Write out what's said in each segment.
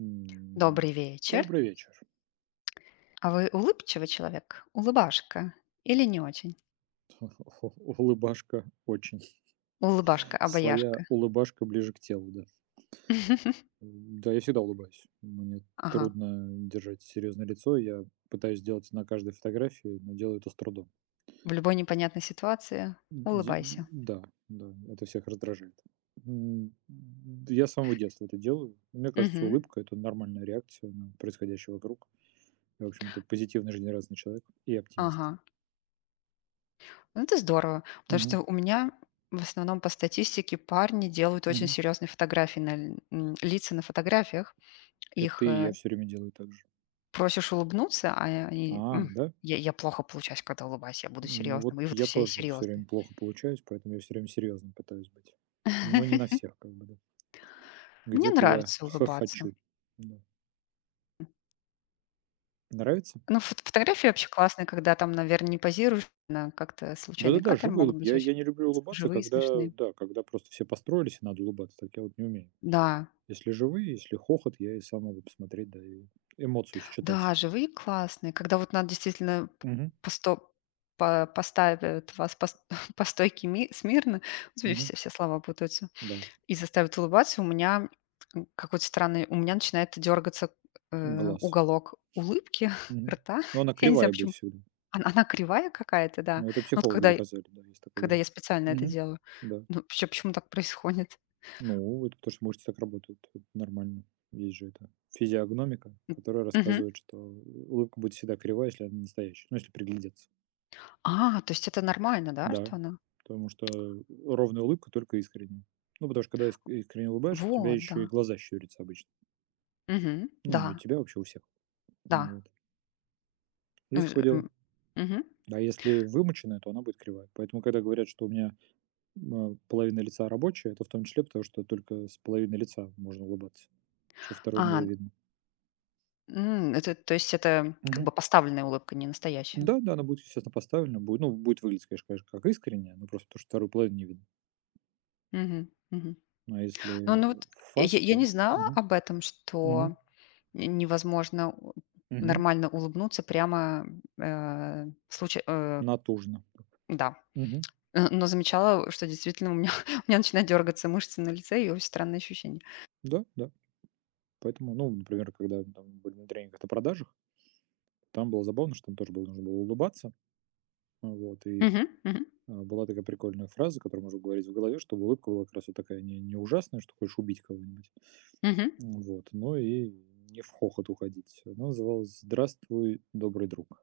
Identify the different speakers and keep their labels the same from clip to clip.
Speaker 1: М,
Speaker 2: Добрый вечер.
Speaker 1: Добрый вечер.
Speaker 2: А вы улыбчивый человек? Улыбашка или не очень?
Speaker 1: Улыбашка очень.
Speaker 2: Улыбашка-обаяшка.
Speaker 1: Своя улыбашка ближе к телу, да. Да, я всегда улыбаюсь. Мне
Speaker 2: Ага.
Speaker 1: трудно держать серьезное лицо. Я пытаюсь сделать на каждой фотографии, но делаю это с трудом.
Speaker 2: В любой непонятной ситуации
Speaker 1: Д-
Speaker 2: улыбайся.
Speaker 1: да, да, это всех раздражает. М, Я с самого детства это делаю. Мне кажется,
Speaker 2: Мгм.
Speaker 1: улыбка– это нормальная реакция на происходящее вокруг. Я, в общем-то, позитивный, жизнерадостный человек и
Speaker 2: Ага.
Speaker 1: оптимист.
Speaker 2: Ну, это здорово, потому
Speaker 1: Мгм,
Speaker 2: что у меня в основном по статистике парни делают очень
Speaker 1: мгм.
Speaker 2: серьезные фотографии на лица на фотографиях.
Speaker 1: Это
Speaker 2: Их
Speaker 1: и я все время делаю так же.
Speaker 2: просишь улыбнуться, а они:
Speaker 1: А, да?
Speaker 2: Я плохо получаюсь, когда улыбаюсь, я буду
Speaker 1: Ну вот
Speaker 2: серьезным. И вот
Speaker 1: я
Speaker 2: все
Speaker 1: тоже все
Speaker 2: серьезные».
Speaker 1: время плохо получаюсь, поэтому я все время серьезным пытаюсь быть. Но не на всех, как бы, да.
Speaker 2: Мне
Speaker 1: Где-то я
Speaker 2: нравится улыбаться.
Speaker 1: хохочу. Да. Нравится?
Speaker 2: Ну, фотографии вообще классные, когда там, наверное, не позируешь, на как-то случайный
Speaker 1: Да-да-да,
Speaker 2: кадр
Speaker 1: живой
Speaker 2: могут
Speaker 1: улыб.
Speaker 2: быть
Speaker 1: Я,
Speaker 2: очень
Speaker 1: я не люблю
Speaker 2: с
Speaker 1: улыбаться,
Speaker 2: живые,
Speaker 1: когда,
Speaker 2: смешные.
Speaker 1: да, когда просто все построились, и надо улыбаться. Так я вот не умею.
Speaker 2: Да,
Speaker 1: Если живые, если хохот, я и сам могу посмотреть, да, и эмоцию считать.
Speaker 2: да, живые классные, когда вот надо действительно п
Speaker 1: Мгм.
Speaker 2: по сто по поставят вас по ст по стойке ми смирно, господи,
Speaker 1: Мгм.
Speaker 2: все слова путаются,
Speaker 1: Да,
Speaker 2: и заставят улыбаться. У меня какой-то странный, у меня начинает дергаться
Speaker 1: глаз.
Speaker 2: уголок улыбки,
Speaker 1: Мгм.
Speaker 2: рта.
Speaker 1: Но она
Speaker 2: Я не знаю
Speaker 1: кривая будет
Speaker 2: почему.
Speaker 1: всегда.
Speaker 2: Она кривая какая-то, да.
Speaker 1: Но это
Speaker 2: Ну, вот
Speaker 1: психологи
Speaker 2: когда
Speaker 1: доказали, да, есть такое
Speaker 2: когда
Speaker 1: дело.
Speaker 2: я специально это
Speaker 1: Мгм.
Speaker 2: делаю.
Speaker 1: Да.
Speaker 2: Ну, вообще, почему так происходит?
Speaker 1: Ну, это тоже мышцы так работают. Это нормально. Есть же это физиогномика,
Speaker 2: М.
Speaker 1: которая
Speaker 2: Мгм.
Speaker 1: рассказывает, что улыбка будет всегда кривая, если она настоящая. Ну, если приглядеться.
Speaker 2: А, то есть это нормально, да,
Speaker 1: Да.
Speaker 2: что она.
Speaker 1: Потому что ровная улыбка только искренняя. Ну, потому что когда искренне улыбаешься, у тебя
Speaker 2: Вот,
Speaker 1: еще и
Speaker 2: да.
Speaker 1: глаза щурятся обычно.
Speaker 2: Мгм.
Speaker 1: Ну, не у
Speaker 2: Да,
Speaker 1: тебя, а вообще у всех. Ну,
Speaker 2: да.
Speaker 1: вот.
Speaker 2: Ну
Speaker 1: Есть
Speaker 2: ж
Speaker 1: такое дело.
Speaker 2: м. Мгм.
Speaker 1: А если вымученная, то она будет кривая. Поэтому, когда говорят, что у меня половина лица рабочая, это в том числе потому, что только с половины лица можно улыбаться, чтобы второй не было
Speaker 2: А
Speaker 1: видно.
Speaker 2: это то есть это как
Speaker 1: Мгм.
Speaker 2: бы поставленная улыбка, не настоящая.
Speaker 1: Да, да, она будет, естественно, поставлена. Будет, ну, будет выглядеть, конечно, конечно, как искренне, но просто то, что вторую половину не видно.
Speaker 2: Мгм, мгм.
Speaker 1: Ну, а
Speaker 2: Ну
Speaker 1: если
Speaker 2: вот я
Speaker 1: фас,
Speaker 2: я не
Speaker 1: то
Speaker 2: знала
Speaker 1: мгм,
Speaker 2: об этом,
Speaker 1: мгм,
Speaker 2: что н невозможно у
Speaker 1: мгм,
Speaker 2: нормально улыбнуться прямо, э, случай э,
Speaker 1: натужно.
Speaker 2: да.
Speaker 1: Мгм.
Speaker 2: Но замечала, что действительно у меня у меня начинают дергаться мышцы на лице и очень странные ощущения.
Speaker 1: Да, да. Поэтому, ну, например, когда мы там были на тренингах на продажах, там было забавно, что там тоже было, нужно было улыбаться. Ну, вот, и
Speaker 2: Мгм, мгм,
Speaker 1: а, была такая прикольная фраза, которую можно говорить в голове, чтобы улыбка была как раз вот такая не ужасная, что хочешь убить кого-нибудь.
Speaker 2: мгм.
Speaker 1: Вот, но и не в хохот уходить. Она называлась «Здравствуй, добрый друг».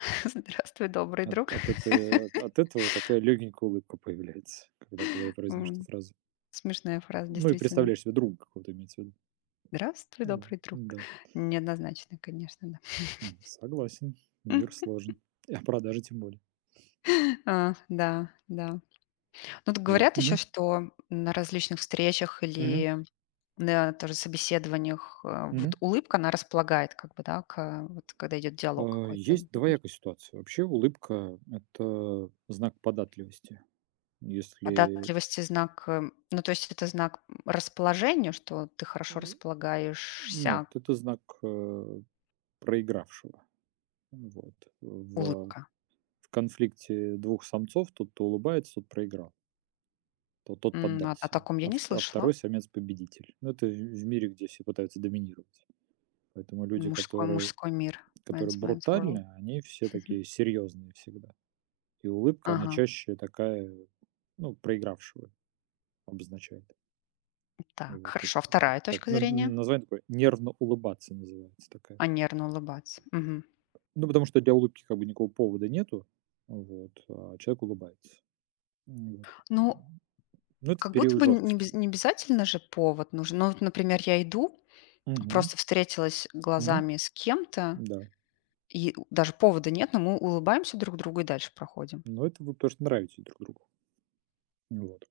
Speaker 2: Здравствуй, добрый друг.
Speaker 1: От этой от этого вот такая легенькая улыбка появляется, когда в голове произносишь эту
Speaker 2: М,
Speaker 1: фразу.
Speaker 2: смешная фраза,
Speaker 1: Ну и
Speaker 2: действительно.
Speaker 1: представляешь себе друга какого-то, имеется в виду.
Speaker 2: Здравствуй,
Speaker 1: Вот,
Speaker 2: добрый друг.
Speaker 1: да.
Speaker 2: Неоднозначно, конечно, да.
Speaker 1: Согласен, мир сложен. И продажи тем более.
Speaker 2: А, да, да. Ну, тут
Speaker 1: Вот.
Speaker 2: говорят еще,
Speaker 1: Мгм.
Speaker 2: что на различных встречах
Speaker 1: Мгм.
Speaker 2: или на тоже собеседованиях
Speaker 1: Мгм.
Speaker 2: вот улыбка, она располагает как бы, да, к, вот когда идет диалог
Speaker 1: А,
Speaker 2: какой-то.
Speaker 1: есть
Speaker 2: э,
Speaker 1: двоякая ситуация. Вообще улыбка- это знак податливости. Если
Speaker 2: Податливость и знак ну, то есть это знак расположения, что ты хорошо
Speaker 1: нет,
Speaker 2: располагаешься,
Speaker 1: это знак, проигравшего. Вот. В
Speaker 2: улыбка.
Speaker 1: в конфликте двух самцов тот, кто улыбается, тот проиграл. То тот
Speaker 2: М, о
Speaker 1: поддался,
Speaker 2: таком я
Speaker 1: а,
Speaker 2: не слышала.
Speaker 1: второй самец победитель. Ну, это в мире, где все пытаются доминировать. Поэтому люди,
Speaker 2: Мужской
Speaker 1: которые,
Speaker 2: мужской мир.
Speaker 1: которые
Speaker 2: Men's men's world.
Speaker 1: брутальны, они все
Speaker 2: Мгм.
Speaker 1: такие серьезные всегда. И улыбка, она
Speaker 2: Ага.
Speaker 1: чаще такая, ну, проигравшего обозначает.
Speaker 2: Так,
Speaker 1: Вот, то есть
Speaker 2: хорошо. А
Speaker 1: так,
Speaker 2: 2
Speaker 1: так,
Speaker 2: точка
Speaker 1: ну,
Speaker 2: зрения?
Speaker 1: название такое «нервно улыбаться» называется такая.
Speaker 2: А, нервно улыбаться. Мгм.
Speaker 1: Ну, потому что для улыбки как бы никакого повода нету, вот, а человек улыбается. Вот.
Speaker 2: Ну,
Speaker 1: Ну, это в
Speaker 2: как будто
Speaker 1: период
Speaker 2: бы не
Speaker 1: жесткости.
Speaker 2: без не обязательно же повод нужен. Ну, вот, например, я иду,
Speaker 1: Угу.
Speaker 2: просто встретилась
Speaker 1: Угу.
Speaker 2: глазами с кем-то,
Speaker 1: Да.
Speaker 2: и даже повода нет, но мы улыбаемся друг другу и дальше проходим.
Speaker 1: Но это вы просто нравитесь друг другу. Вот.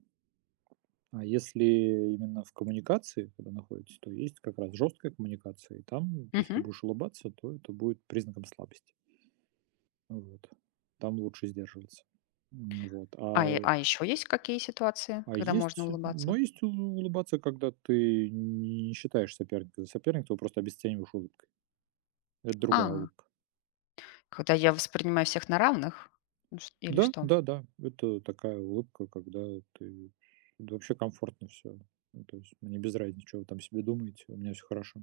Speaker 1: А если именно в коммуникации, когда находитесь, то есть как раз жесткая коммуникация. И там, то если ты
Speaker 2: Мгм.
Speaker 1: будешь улыбаться, то это будет признаком слабости. Вот. Там лучше сдерживаться. Вот.
Speaker 2: А и
Speaker 1: А,
Speaker 2: а еще есть какие ситуации,
Speaker 1: а
Speaker 2: когда можно
Speaker 1: есть, но
Speaker 2: улыбаться?
Speaker 1: есть улыбаться, когда ты не считаешь соперника за соперника, ты его просто обесцениваешь улыбкой. Это другая
Speaker 2: А,
Speaker 1: улыбка.
Speaker 2: когда я воспринимаю всех на равных? Ну ш или
Speaker 1: Да,
Speaker 2: что?
Speaker 1: да-да, это такая улыбка, когда ты да вообще комфортно все, то есть мне без разницы, чё вы там себе думаете, у меня все хорошо.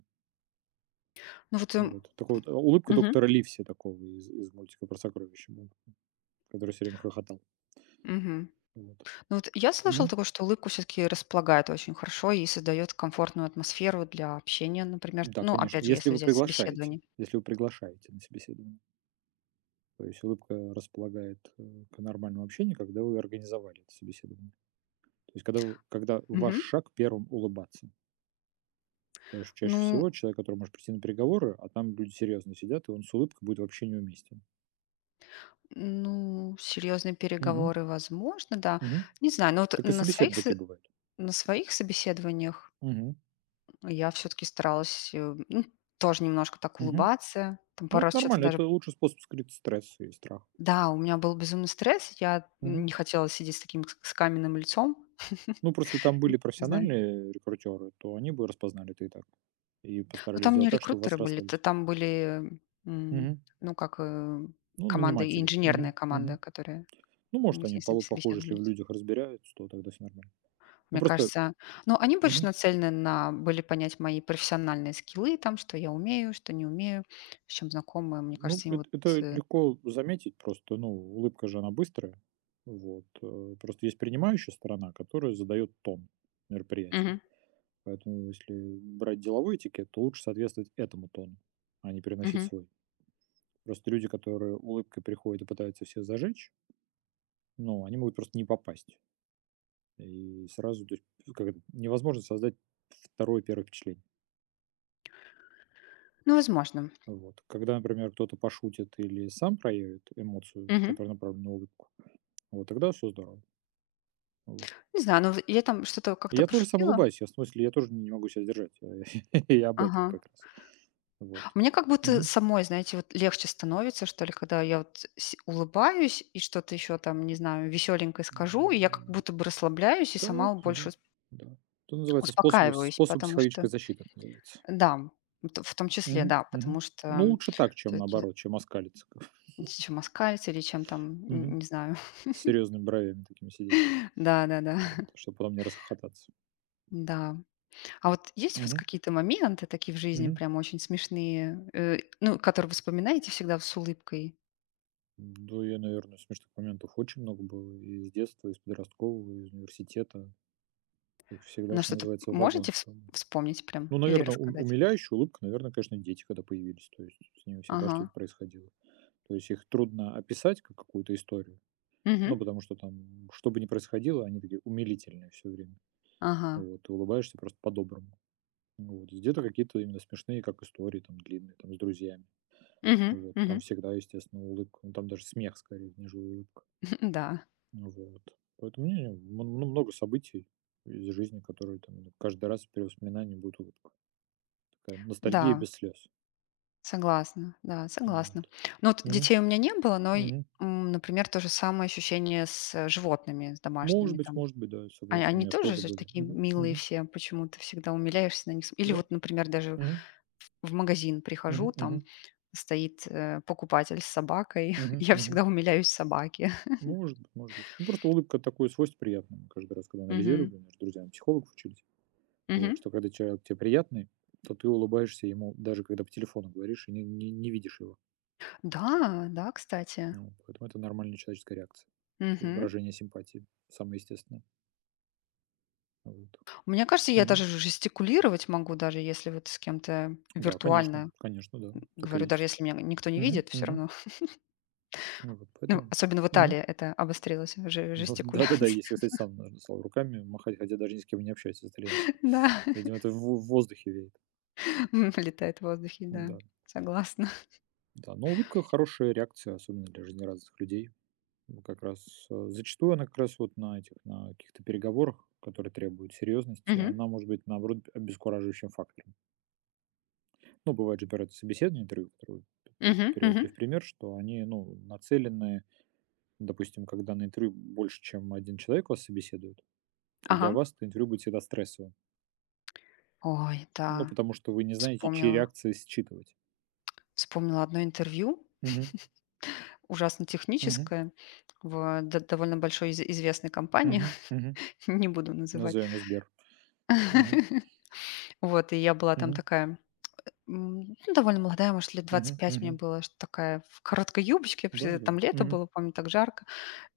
Speaker 2: Ну вот,
Speaker 1: Вот. Такой вот, улыбка
Speaker 2: мгм,
Speaker 1: доктора Ливси такого из мультика про сокровища была, который все время хохотал.
Speaker 2: мгм.
Speaker 1: Вот.
Speaker 2: Ну вот я слышала
Speaker 1: Мгм.
Speaker 2: такое, что улыбку все таки располагает очень хорошо и создает комфортную атмосферу для общения, например.
Speaker 1: Да,
Speaker 2: Ну,
Speaker 1: конечно,
Speaker 2: опять же,
Speaker 1: если
Speaker 2: если
Speaker 1: вы
Speaker 2: взять
Speaker 1: приглашаете,
Speaker 2: собеседование.
Speaker 1: если вы приглашаете на собеседование. То есть улыбка располагает, к нормальному общению, когда вы организовали это собеседование. То есть когда ваш
Speaker 2: Мгм.
Speaker 1: шаг первым улыбаться. Потому что чаще
Speaker 2: Ну
Speaker 1: всего человек, который может прийти на переговоры, а там люди серьезно сидят, и он с улыбкой будет вообще неуместен.
Speaker 2: ну, серьезные
Speaker 1: Мгм.
Speaker 2: переговоры, возможно, да.
Speaker 1: Мгм.
Speaker 2: Не знаю, но вот
Speaker 1: Так и собеседы такие бывают.
Speaker 2: на своих собеседованиях
Speaker 1: Мгм.
Speaker 2: я все таки старалась ну, тоже немножко так
Speaker 1: Мгм.
Speaker 2: улыбаться. Там
Speaker 1: Ну,
Speaker 2: пару
Speaker 1: это
Speaker 2: раз что то
Speaker 1: нормально,
Speaker 2: даже.
Speaker 1: это лучший способ скрыть стресс и страх.
Speaker 2: Да, у меня был безумный стресс, я
Speaker 1: Мгм.
Speaker 2: не хотела сидеть с таким с каменным лицом.
Speaker 1: Ну, просто если там были
Speaker 2: Не знаю.
Speaker 1: профессиональные рекрутеры, то они бы распознали это и так. И
Speaker 2: Но
Speaker 1: постарались
Speaker 2: там не
Speaker 1: сделать так, чтобы
Speaker 2: рекрутеры
Speaker 1: вас
Speaker 2: были, т
Speaker 1: расслабить.
Speaker 2: там были м,
Speaker 1: Мгм.
Speaker 2: ну, как
Speaker 1: Ну,
Speaker 2: команда,
Speaker 1: наниматели.
Speaker 2: инженерная
Speaker 1: Мгм.
Speaker 2: команда,
Speaker 1: Мгм.
Speaker 2: которая
Speaker 1: Ну,
Speaker 2: мы
Speaker 1: может,
Speaker 2: с
Speaker 1: они
Speaker 2: ней соб
Speaker 1: похуже, если в
Speaker 2: собеседовались.
Speaker 1: людях разбираются, то тогда все нормально. Ну,
Speaker 2: Мне
Speaker 1: просто.
Speaker 2: кажется, ну, они больше
Speaker 1: Мгм.
Speaker 2: нацелены на были понять мои профессиональные скиллы, там, что я умею, что не умею, с чем знакома. Мне
Speaker 1: Ну,
Speaker 2: кажется, им вот,
Speaker 1: эт это
Speaker 2: э
Speaker 1: легко заметить просто. Ну, улыбка же, она быстрая. Вот, просто есть принимающая сторона, которая задает тон мероприятию.
Speaker 2: Мгм.
Speaker 1: Поэтому, если брать деловой этикет, то лучше соответствовать этому тону, а не переносить
Speaker 2: Мгм.
Speaker 1: свой. Просто люди, которые улыбкой приходят и пытаются всех зажечь, ну, они могут просто не попасть. И сразу, то есть, как это, невозможно создать второе первое впечатление.
Speaker 2: Ну, возможно.
Speaker 1: Вот. Когда, например, кто-то пошутит или сам проявит эмоцию,
Speaker 2: Мгм.
Speaker 1: которая направлена на улыбку, вот тогда все здорово. Вот.
Speaker 2: Не знаю, ну, я там что-то
Speaker 1: И
Speaker 2: как-то
Speaker 1: я тоже сам
Speaker 2: пошутила.
Speaker 1: улыбаюсь, я в смысле, я тоже не могу себя сдержать. Я об этом
Speaker 2: Ага.
Speaker 1: как раз. Вот.
Speaker 2: Мне как будто
Speaker 1: Мгм.
Speaker 2: самой, знаете, вот легче становится, что ли, когда я вот с улыбаюсь и что-то еще там, не знаю, веселенькое скажу, и я как
Speaker 1: М,
Speaker 2: будто бы расслабляюсь и
Speaker 1: Да,
Speaker 2: сама больше
Speaker 1: да, да. Это называется способ,
Speaker 2: успокаиваюсь,
Speaker 1: способ
Speaker 2: потому что
Speaker 1: психологической защиты, это называется.
Speaker 2: да, вот в том числе,
Speaker 1: Мгм,
Speaker 2: да,
Speaker 1: мгм.
Speaker 2: потому
Speaker 1: Ну,
Speaker 2: что
Speaker 1: лучше так, чем
Speaker 2: всё-таки
Speaker 1: наоборот, чем оскалиться.
Speaker 2: чем оскалиться или чем там
Speaker 1: Мгм.
Speaker 2: н не знаю.
Speaker 1: С серьезными бровями такими сидеть,
Speaker 2: Да-да-да. Да.
Speaker 1: чтобы потом не расхохотаться.
Speaker 2: Да. Да. А вот есть у вас
Speaker 1: Мгм,
Speaker 2: какие-то моменты такие в жизни
Speaker 1: мгм.
Speaker 2: прям очень смешные ну, которые вы вспоминаете всегда с улыбкой?
Speaker 1: Да, я, наверное, смешных моментов очень много было. И с детства, и с подросткового, и из университета. Их всегда,
Speaker 2: На
Speaker 1: что
Speaker 2: что-то
Speaker 1: называется, в
Speaker 2: можете
Speaker 1: вагон.
Speaker 2: вспомнить прям
Speaker 1: Ну,
Speaker 2: или
Speaker 1: наверное, ум
Speaker 2: рассказать?
Speaker 1: умиляющая улыбка, наверное, конечно, дети, когда появились. То есть с ними всегда
Speaker 2: Ага.
Speaker 1: что-то происходило. То есть их трудно описать как какую-то историю.
Speaker 2: Мгм.
Speaker 1: Ну, потому что там, что бы ни происходило, они такие умилительные все время.
Speaker 2: Ага.
Speaker 1: Вот, ты улыбаешься просто по-доброму. Вот. Где-то какие-то именно смешные, как истории там длинные, там с друзьями.
Speaker 2: Мгм.
Speaker 1: Вот. Там
Speaker 2: Мгм.
Speaker 1: всегда, естественно, улыбка. Ну, там даже смех скорее, нежели улыбка.
Speaker 2: Да.
Speaker 1: Вот. Поэтому не, не, мн ну, много событий из жизни, которые там ну, каждый раз при воспоминании будет улыбка. Такая ностальгия
Speaker 2: Да.
Speaker 1: без слез.
Speaker 2: Согласна. Да,
Speaker 1: Ну
Speaker 2: согласна.
Speaker 1: вот.
Speaker 2: Ну, вот
Speaker 1: Мгм,
Speaker 2: детей у меня не было, но, и
Speaker 1: мгм.
Speaker 2: например, то же самое ощущение с животными, с домашними
Speaker 1: Может быть,
Speaker 2: там.
Speaker 1: может быть, да, я согласен. У
Speaker 2: Они
Speaker 1: меня же
Speaker 2: тоже
Speaker 1: тоже
Speaker 2: же
Speaker 1: были.
Speaker 2: такие
Speaker 1: Мгм,
Speaker 2: милые
Speaker 1: мгм.
Speaker 2: все, почему-то всегда умиляешься на них. Или
Speaker 1: Да.
Speaker 2: вот, например, даже
Speaker 1: Мгм,
Speaker 2: в магазин прихожу,
Speaker 1: мгм,
Speaker 2: там
Speaker 1: мгм,
Speaker 2: стоит покупатель с собакой.
Speaker 1: мгм,
Speaker 2: Я
Speaker 1: мгм.
Speaker 2: всегда умиляюсь собаке.
Speaker 1: Может быть, может быть. Ну, просто улыбка- такое свойство приятное. Мы каждый раз, когда
Speaker 2: Мгм.
Speaker 1: анализировали, мы с друзьями психологов учились,
Speaker 2: Мгм.
Speaker 1: вот, что когда человек тебе приятный, то ты улыбаешься ему, даже когда по телефону говоришь и не видишь его.
Speaker 2: Да, да, кстати.
Speaker 1: Ну, поэтому это нормальная человеческая реакция.
Speaker 2: Мгм.
Speaker 1: Выражение симпатии самое естественное. Вот.
Speaker 2: Мне кажется, я
Speaker 1: Мгм.
Speaker 2: даже жестикулировать могу, даже если вот с кем-то
Speaker 1: Да, конечно,
Speaker 2: виртуально
Speaker 1: конечно, да, так и
Speaker 2: говорю, даже
Speaker 1: есть.
Speaker 2: если меня никто не
Speaker 1: Мгм,
Speaker 2: видит, все
Speaker 1: мгм.
Speaker 2: равно.
Speaker 1: Ну, вот
Speaker 2: Ну,
Speaker 1: поэтому.
Speaker 2: особенно в
Speaker 1: Мгм.
Speaker 2: Италии это обострилось, же
Speaker 1: Ну да-да-да,
Speaker 2: жестикуляция.
Speaker 1: если, кстати, сам нужно стал руками махать, хотя даже ни с кем не общаюсь из итальянцев.
Speaker 2: Да,
Speaker 1: Видимо, это в воздухе веет.
Speaker 2: летает в воздухе, да,
Speaker 1: Да,
Speaker 2: согласна.
Speaker 1: да. Но улыбка- хорошая реакция, особенно для жизнерадостных людей. Ну, как раз, зачастую она как раз вот на этих, на каких-то переговорах, которые требуют серьезности,
Speaker 2: Мгм.
Speaker 1: она может быть, наоборот, обескураживающим фактором. Ну, бывает же, например, это собеседование, интервью, которое п п
Speaker 2: Мгм. Мгм.
Speaker 1: приводили в пример, что они, ну, нацелены, допустим, когда на интервью больше, чем один человек вас собеседует, то для
Speaker 2: Ага.
Speaker 1: вас это интервью будет всегда стрессовым.
Speaker 2: Ой,
Speaker 1: Ну,
Speaker 2: да,
Speaker 1: потому что вы не знаете, чьи
Speaker 2: вспомнила.
Speaker 1: реакции считывать.
Speaker 2: Вспомнила одно интервью.
Speaker 1: Мгм.
Speaker 2: Ужасно
Speaker 1: Мгм.
Speaker 2: техническое, в до довольно большой из известной компании,
Speaker 1: Мгм. Мгм.
Speaker 2: не буду называть.
Speaker 1: Назовем его Сбер. Мгм.
Speaker 2: Вот, и я была там
Speaker 1: Мгм.
Speaker 2: такая м, ну, довольно молодая, может, лет двадцать
Speaker 1: Мгм.
Speaker 2: пять мне
Speaker 1: Мгм.
Speaker 2: было, что такая в короткой юбочке, просто
Speaker 1: Да-да-да.
Speaker 2: там лето
Speaker 1: Мгм.
Speaker 2: было, помню, так жарко.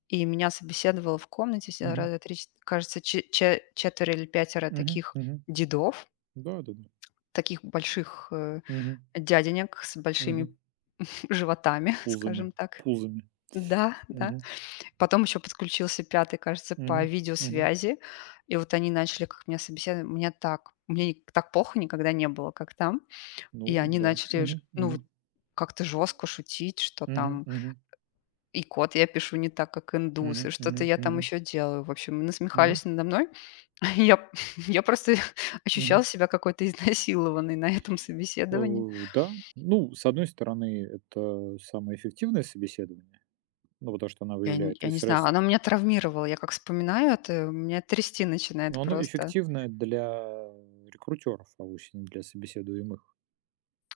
Speaker 2: И меня собеседовало в комнате ся
Speaker 1: Мгм.
Speaker 2: раза 3, ч кажется, че че четверо или пятеро
Speaker 1: Мгм.
Speaker 2: таких
Speaker 1: Мгм.
Speaker 2: дедов,
Speaker 1: Да-да-да.
Speaker 2: таких больших
Speaker 1: Мгм.
Speaker 2: дяденек с большими
Speaker 1: Мгм.
Speaker 2: животами,
Speaker 1: Пузами.
Speaker 2: скажем так.
Speaker 1: Пузами.
Speaker 2: Да, да.
Speaker 1: Мгм.
Speaker 2: Потом еще подключился пятый, кажется, по
Speaker 1: Мгм. Мгм.
Speaker 2: видеосвязи. И вот они начали, как меня собеседовали. Меня так мне ни так плохо никогда не было, как там.
Speaker 1: Ну,
Speaker 2: И они
Speaker 1: да.
Speaker 2: начали ж
Speaker 1: Мгм.
Speaker 2: ну, вот
Speaker 1: Мгм.
Speaker 2: как-то жестко шутить, что
Speaker 1: Мгм.
Speaker 2: там
Speaker 1: Мгм.
Speaker 2: и код я пишу не так, как индус, и
Speaker 1: Мгм.
Speaker 2: что-то
Speaker 1: Мгм.
Speaker 2: я там
Speaker 1: Мгм.
Speaker 2: еще делаю. В общем,
Speaker 1: Мгм.
Speaker 2: насмехались надо мной. Я я просто
Speaker 1: Мгм.
Speaker 2: ощущала себя какой-то изнасилованной на этом собеседовании.
Speaker 1: Да. Ну, с одной стороны, это самое эффективное собеседование, ну, потому что она
Speaker 2: Я не
Speaker 1: выявляет
Speaker 2: я
Speaker 1: и
Speaker 2: не знаю,
Speaker 1: стресс.
Speaker 2: оно меня травмировало. Я как вспоминаю это, меня трясти начинает
Speaker 1: Но оно
Speaker 2: просто.
Speaker 1: эффективно для рекрутеров, а вовсе не для собеседуемых.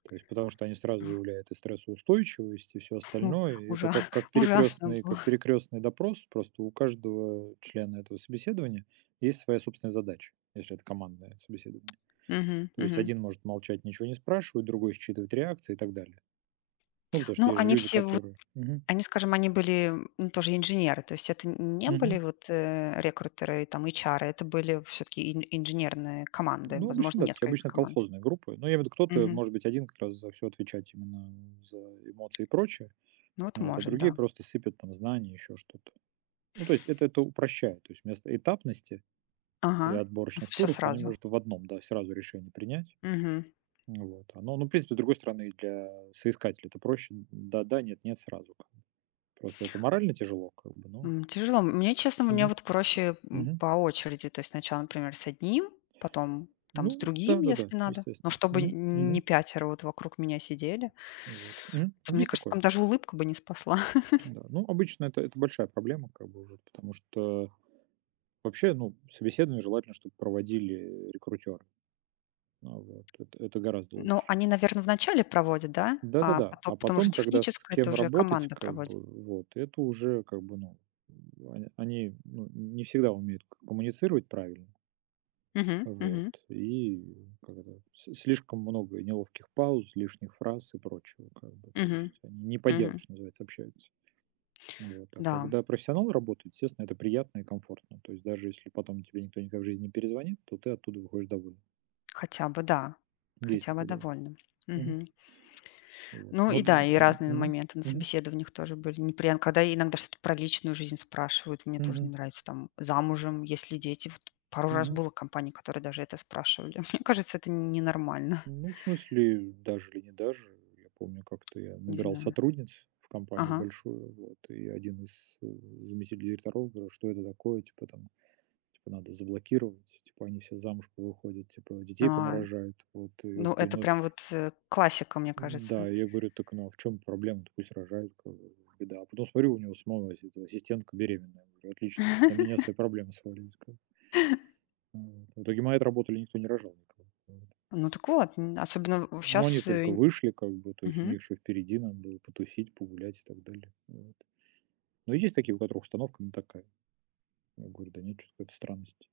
Speaker 1: То есть потому что они сразу выявляют и стрессоустойчивость, и все остальное. И это
Speaker 2: Ужас,
Speaker 1: как как
Speaker 2: ужасно
Speaker 1: перекрестный,
Speaker 2: было.
Speaker 1: как перекрестный допрос. Просто у каждого члена этого собеседования есть своя собственная задача, если это командное собеседование.
Speaker 2: Мгм,
Speaker 1: То есть
Speaker 2: мгм.
Speaker 1: один может молчать, ничего не спрашивать, другой считывать реакции и так далее. Ну, потому что
Speaker 2: Ну,
Speaker 1: есть же
Speaker 2: они
Speaker 1: люди,
Speaker 2: все вот,
Speaker 1: которые. Мгм.
Speaker 2: они, скажем, они были, ну, тоже инженеры, то есть это не были
Speaker 1: Мгм.
Speaker 2: вот рекрутеры, там, HR, это были все таки инженерные команды,
Speaker 1: Ну, обычно,
Speaker 2: возможно,
Speaker 1: да, такие
Speaker 2: несколько
Speaker 1: обычно
Speaker 2: команд.
Speaker 1: колхозные группы. Но я имею в виду, кто-то
Speaker 2: Мгм.
Speaker 1: может быть один как раз за все отвечать именно за эмоции и прочее.
Speaker 2: Ну, вот
Speaker 1: Ну вот, а
Speaker 2: может,
Speaker 1: другие
Speaker 2: да.
Speaker 1: просто сыпят там знания, еще что-то. Ну, то есть это упрощает. То есть вместо этапности или
Speaker 2: Ага.
Speaker 1: отборочных
Speaker 2: Все
Speaker 1: туров они
Speaker 2: сразу.
Speaker 1: может в одном, да, сразу решение принять.
Speaker 2: Мгм.
Speaker 1: Вот. Оно, ну, в принципе, с другой стороны, и для соискателя это проще. Да-да, нет-нет, сразу, как бы. Просто это морально тяжело, как бы, но.
Speaker 2: М, тяжело. Мне, честно, мне
Speaker 1: Мгм.
Speaker 2: вот проще
Speaker 1: Мгм.
Speaker 2: по очереди, то есть сначала, например, с одним, потом, там, с
Speaker 1: Ну,
Speaker 2: другим,
Speaker 1: да-да-да,
Speaker 2: если надо, но
Speaker 1: естественно.
Speaker 2: чтобы
Speaker 1: Мгм.
Speaker 2: не
Speaker 1: Мгм.
Speaker 2: пятеро вот вокруг меня сидели.
Speaker 1: Вот. Мгм.
Speaker 2: То, мне
Speaker 1: Есть
Speaker 2: кажется,
Speaker 1: такое.
Speaker 2: там даже улыбка бы не спасла.
Speaker 1: Да. Ну, обычно это большая проблема, как бы, вот, потому что вообще, ну, собеседование желательно, чтобы проводили рекрутеры. А, вот. Это гораздо
Speaker 2: Ну,
Speaker 1: лучше.
Speaker 2: они, наверно, вначале проводят, да? А
Speaker 1: Да-да-да.
Speaker 2: потом
Speaker 1: А
Speaker 2: потому что
Speaker 1: потом, когда с
Speaker 2: техническое- это
Speaker 1: кем
Speaker 2: уже
Speaker 1: работать,
Speaker 2: команда
Speaker 1: как
Speaker 2: проводит.
Speaker 1: бы, вот, это уже, как бы, ну, они, ну, не всегда умеют к коммуницировать правильно.
Speaker 2: Мгм,
Speaker 1: Вот.
Speaker 2: мгм,
Speaker 1: И как это, с слишком много неловких пауз, лишних фраз и прочего, как бы. То
Speaker 2: мгм,
Speaker 1: есть они не по делу,
Speaker 2: мгм.
Speaker 1: что называется, общаются. Вот. А
Speaker 2: Да,
Speaker 1: когда профессионал работает, естественно, это приятно и комфортно. То есть даже если потом тебе никто никогда в жизни не перезвонит, то ты оттуда выходишь доволен.
Speaker 2: да,
Speaker 1: Есть
Speaker 2: хотя бы
Speaker 1: такое дело.
Speaker 2: довольны.
Speaker 1: Мгм.
Speaker 2: Мгм.
Speaker 1: Вот.
Speaker 2: Ну
Speaker 1: Но
Speaker 2: и
Speaker 1: д-
Speaker 2: да, и
Speaker 1: м,
Speaker 2: разные
Speaker 1: Мгм,
Speaker 2: моменты на
Speaker 1: мгм.
Speaker 2: собеседованиях тоже были неприятны, когда иногда что-то про личную жизнь спрашивают, мне тоже не
Speaker 1: Мгм,
Speaker 2: нравится, там, замужем, есть ли дети. Вот пару раз
Speaker 1: мгм.
Speaker 2: было компаний, которые даже это спрашивали. Мне кажется, это ненормально,
Speaker 1: Ну, в смысле, даже или не даже. Я помню, как-то я
Speaker 2: не
Speaker 1: набирал
Speaker 2: знаю.
Speaker 1: сотрудниц в компанию
Speaker 2: Ага.
Speaker 1: большую, вот, и один из заместителей директоров говорил, что это такое, типа, там, типа, надо заблокировать, типа, они все замуж выходят, типа, детей
Speaker 2: А,
Speaker 1: понарожают, вот, и я
Speaker 2: ну,
Speaker 1: такой,
Speaker 2: это
Speaker 1: ну,
Speaker 2: прям вот классика, мне кажется.
Speaker 1: да, я говорю, так, ну, а в чем проблема, пусть рожают, как бы, беда. А потом смотрю, у него самого это ассистентка беременная, говорю, отлично, то есть на меня свои проблемы свалились, как бы. Вот. В итоге моя отработали, никто не рожал никого. Вот.
Speaker 2: Ну так вот, н особенно
Speaker 1: Но они
Speaker 2: сейчас.
Speaker 1: только вышли, как бы, то есть у них еще впереди надо было потусить, погулять и так далее. Вот. Но есть такие, у которых установка не такая. Я говорю, да нет, что какая-то странность.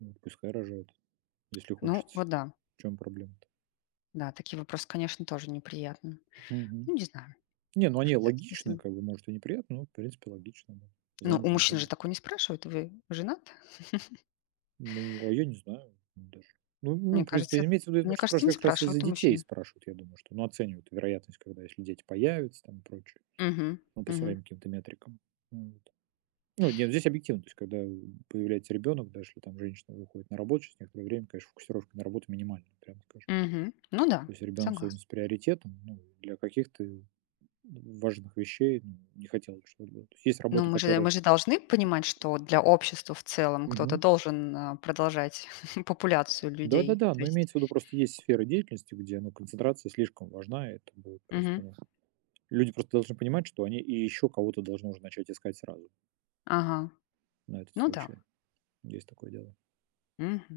Speaker 1: Ну, вот пускай рожают, если
Speaker 2: Ну
Speaker 1: хочется.
Speaker 2: вот да,
Speaker 1: В чем проблема-то?
Speaker 2: да, такие вопросы, конечно, тоже неприятны.
Speaker 1: Мгм.
Speaker 2: Ну, не знаю.
Speaker 1: Не, ну они
Speaker 2: С
Speaker 1: логичны,
Speaker 2: если
Speaker 1: как бы, может, и неприятно, но, в принципе, логично. Да.
Speaker 2: ну, у
Speaker 1: Замужем, не
Speaker 2: мужчин же
Speaker 1: замужем.
Speaker 2: такое не спрашивают. Вы женат?
Speaker 1: Ну, а я не знаю ну, даже. Ну, в
Speaker 2: Мне кажется,
Speaker 1: принципе,
Speaker 2: эт
Speaker 1: имеется в виду,
Speaker 2: мне
Speaker 1: может,
Speaker 2: кажется, не
Speaker 1: спрашивают как раз из-за
Speaker 2: спрашивают у
Speaker 1: детей,
Speaker 2: мужчин.
Speaker 1: спрашивают, я думаю, что, ну, оценивают вероятность, когда, если дети появятся, там, и прочее,
Speaker 2: Мгм,
Speaker 1: ну, по
Speaker 2: мгм,
Speaker 1: своим каким-то метрикам. Вот. Ну, нет, здесь объективно. То есть, когда появляется ребенок, даже если там женщина выходит на работу через некоторое время, конечно, фокусировка на работу минимальная, прямо скажем.
Speaker 2: мгм. Ну да,
Speaker 1: То есть ребенок сегодня
Speaker 2: согласна.
Speaker 1: с приоритетом, ну, для каких-то важных вещей ну, не хотелось, чтобы было. То есть есть
Speaker 2: Ну,
Speaker 1: работы,
Speaker 2: мы же мы
Speaker 1: которые.
Speaker 2: же должны понимать, что для общества в целом кто-то
Speaker 1: Мгм.
Speaker 2: должен, а, продолжать популяцию людей.
Speaker 1: Да-да-да,
Speaker 2: То
Speaker 1: но
Speaker 2: есть
Speaker 1: имеется в виду, просто есть сферы деятельности, где ну, концентрация слишком важна, и это будет
Speaker 2: мгм,
Speaker 1: просто. Ну, люди просто должны понимать, что они и еще кого-то должны уже начать искать сразу
Speaker 2: ага,
Speaker 1: на этот
Speaker 2: ну да,
Speaker 1: случай. Есть такое дело.
Speaker 2: мгм.